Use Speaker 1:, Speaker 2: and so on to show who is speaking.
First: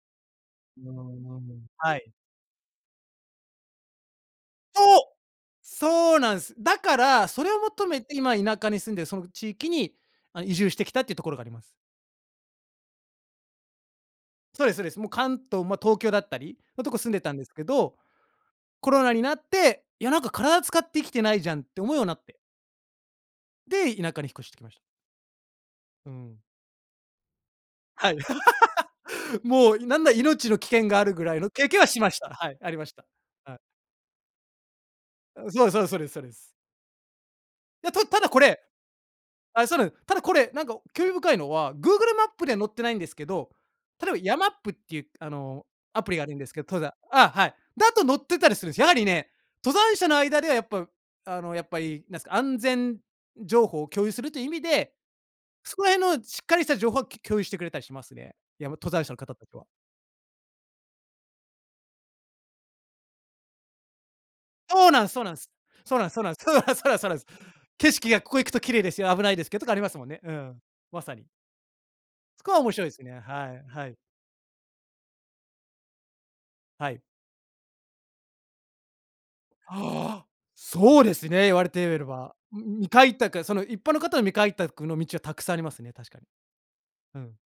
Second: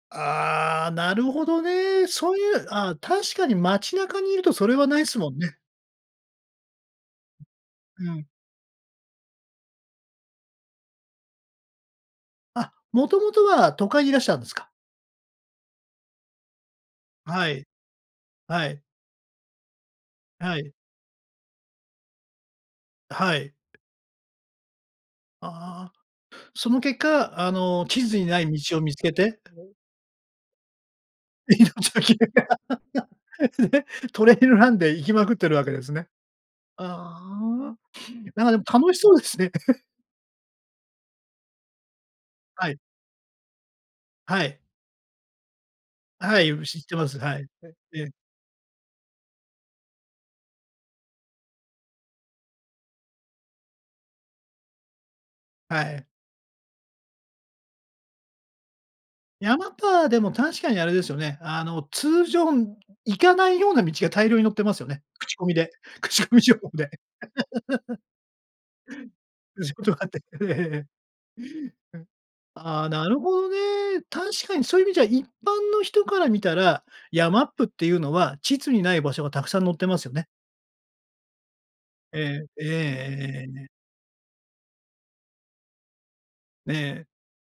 Speaker 1: う
Speaker 2: あ
Speaker 1: ー
Speaker 2: あ、なるほど
Speaker 1: ん、は
Speaker 2: ね。
Speaker 1: い。
Speaker 2: そう言う、ああ、確かに街中にいると、それ
Speaker 1: そ
Speaker 2: はないっ
Speaker 1: う！
Speaker 2: すもんね。
Speaker 1: そうなんっす。だから、それを求め
Speaker 2: う
Speaker 1: て、
Speaker 2: ん。
Speaker 1: 今田舎に住んでる、その地域に、あ、移住してきたって言うところがあります。
Speaker 2: あ、元々は都会にいらしたんです
Speaker 1: そう
Speaker 2: か？
Speaker 1: です、そうです。もう関東も東京だったりのとこ住んでたんで
Speaker 2: は
Speaker 1: すけ
Speaker 2: い。
Speaker 1: ど、
Speaker 2: はい。
Speaker 1: コロナになって、いや、なんか、
Speaker 2: は
Speaker 1: 体
Speaker 2: い。
Speaker 1: 使ってきてないじゃんって思うようになって。
Speaker 2: あ、はい。
Speaker 1: で、田舎に引っ越してきました。
Speaker 2: ああ。
Speaker 1: うん。
Speaker 2: その結果、あの、地
Speaker 1: はい。
Speaker 2: 図にない道を見つけて。
Speaker 1: も
Speaker 2: [unintelligible]
Speaker 1: う、いなんなら命の危険があるぐらいの
Speaker 2: 命
Speaker 1: 経験はし
Speaker 2: の
Speaker 1: ま
Speaker 2: 危険
Speaker 1: した。は
Speaker 2: が
Speaker 1: い、ありました。はい。
Speaker 2: で、トレイルランで行きまくっ
Speaker 1: あ、
Speaker 2: てる
Speaker 1: そ
Speaker 2: わ
Speaker 1: う
Speaker 2: け
Speaker 1: です
Speaker 2: で
Speaker 1: そうです
Speaker 2: す
Speaker 1: そう
Speaker 2: ね。
Speaker 1: ですそうです。
Speaker 2: ああ。
Speaker 1: いや、たただこ
Speaker 2: なんか、で
Speaker 1: れ
Speaker 2: も楽しそうですね。
Speaker 1: あ、そう なんです。ただこれ、なんか、興味深いのは、グーグルマップでは載
Speaker 2: は
Speaker 1: っ
Speaker 2: い。
Speaker 1: てないんですけど、例えばヤ
Speaker 2: は
Speaker 1: マッ
Speaker 2: い。
Speaker 1: プって言う、あの、アプリがあるん
Speaker 2: は
Speaker 1: で
Speaker 2: い、
Speaker 1: す
Speaker 2: よ
Speaker 1: けど、
Speaker 2: く知
Speaker 1: 登
Speaker 2: っ
Speaker 1: 山
Speaker 2: てます、
Speaker 1: あ、
Speaker 2: は
Speaker 1: は
Speaker 2: い、
Speaker 1: い、
Speaker 2: はい、
Speaker 1: だと
Speaker 2: ええ。
Speaker 1: 載ってたりするんです。やはりね、登山者の間では、やっぱ、あの、やっぱり、なんすか、安全情報を共有すると意味で、そ
Speaker 2: は
Speaker 1: こら
Speaker 2: い。
Speaker 1: 辺のしっかりした情報はきょ共有してくれたりしますね。やま登山者の方達は。
Speaker 2: 山パーでも確かに、あれですよね。あの、通常行かないような道が大量に乗ってます
Speaker 1: そ
Speaker 2: よ
Speaker 1: う
Speaker 2: ね。
Speaker 1: なんすそうな
Speaker 2: 口
Speaker 1: ん
Speaker 2: コ
Speaker 1: す。
Speaker 2: ミで。
Speaker 1: そうなんすそう
Speaker 2: 口
Speaker 1: なん
Speaker 2: コ
Speaker 1: で
Speaker 2: ミ
Speaker 1: す。そ
Speaker 2: 情
Speaker 1: う
Speaker 2: 報
Speaker 1: なそ
Speaker 2: で。
Speaker 1: うなそうなんす。景色がここ行くと綺麗ですよ、危ないですけ ど、とか
Speaker 2: 仕
Speaker 1: ありま
Speaker 2: 事
Speaker 1: す
Speaker 2: が
Speaker 1: も
Speaker 2: あっ
Speaker 1: んね。
Speaker 2: て。
Speaker 1: うん、
Speaker 2: ええ。
Speaker 1: まさに。そこは
Speaker 2: あ、
Speaker 1: 面
Speaker 2: あ
Speaker 1: 白
Speaker 2: あ、
Speaker 1: いす
Speaker 2: なる
Speaker 1: ね、
Speaker 2: ほど
Speaker 1: はいはい。
Speaker 2: ね。確かにそういう意味じゃ、一般の人から見たら、
Speaker 1: はい。
Speaker 2: ヤマップって言うのは地図にない場所が沢山載ってますよ
Speaker 1: ああ、
Speaker 2: ね。
Speaker 1: そうですね、言われてえべる
Speaker 2: え
Speaker 1: ば。
Speaker 2: え。
Speaker 1: ん、
Speaker 2: えええええ
Speaker 1: ん、未開
Speaker 2: ええ
Speaker 1: 拓そ
Speaker 2: ええ
Speaker 1: の
Speaker 2: え。
Speaker 1: 一般の方の未開拓の道はたくさんありますね、確かに。
Speaker 2: ええ。
Speaker 1: うん。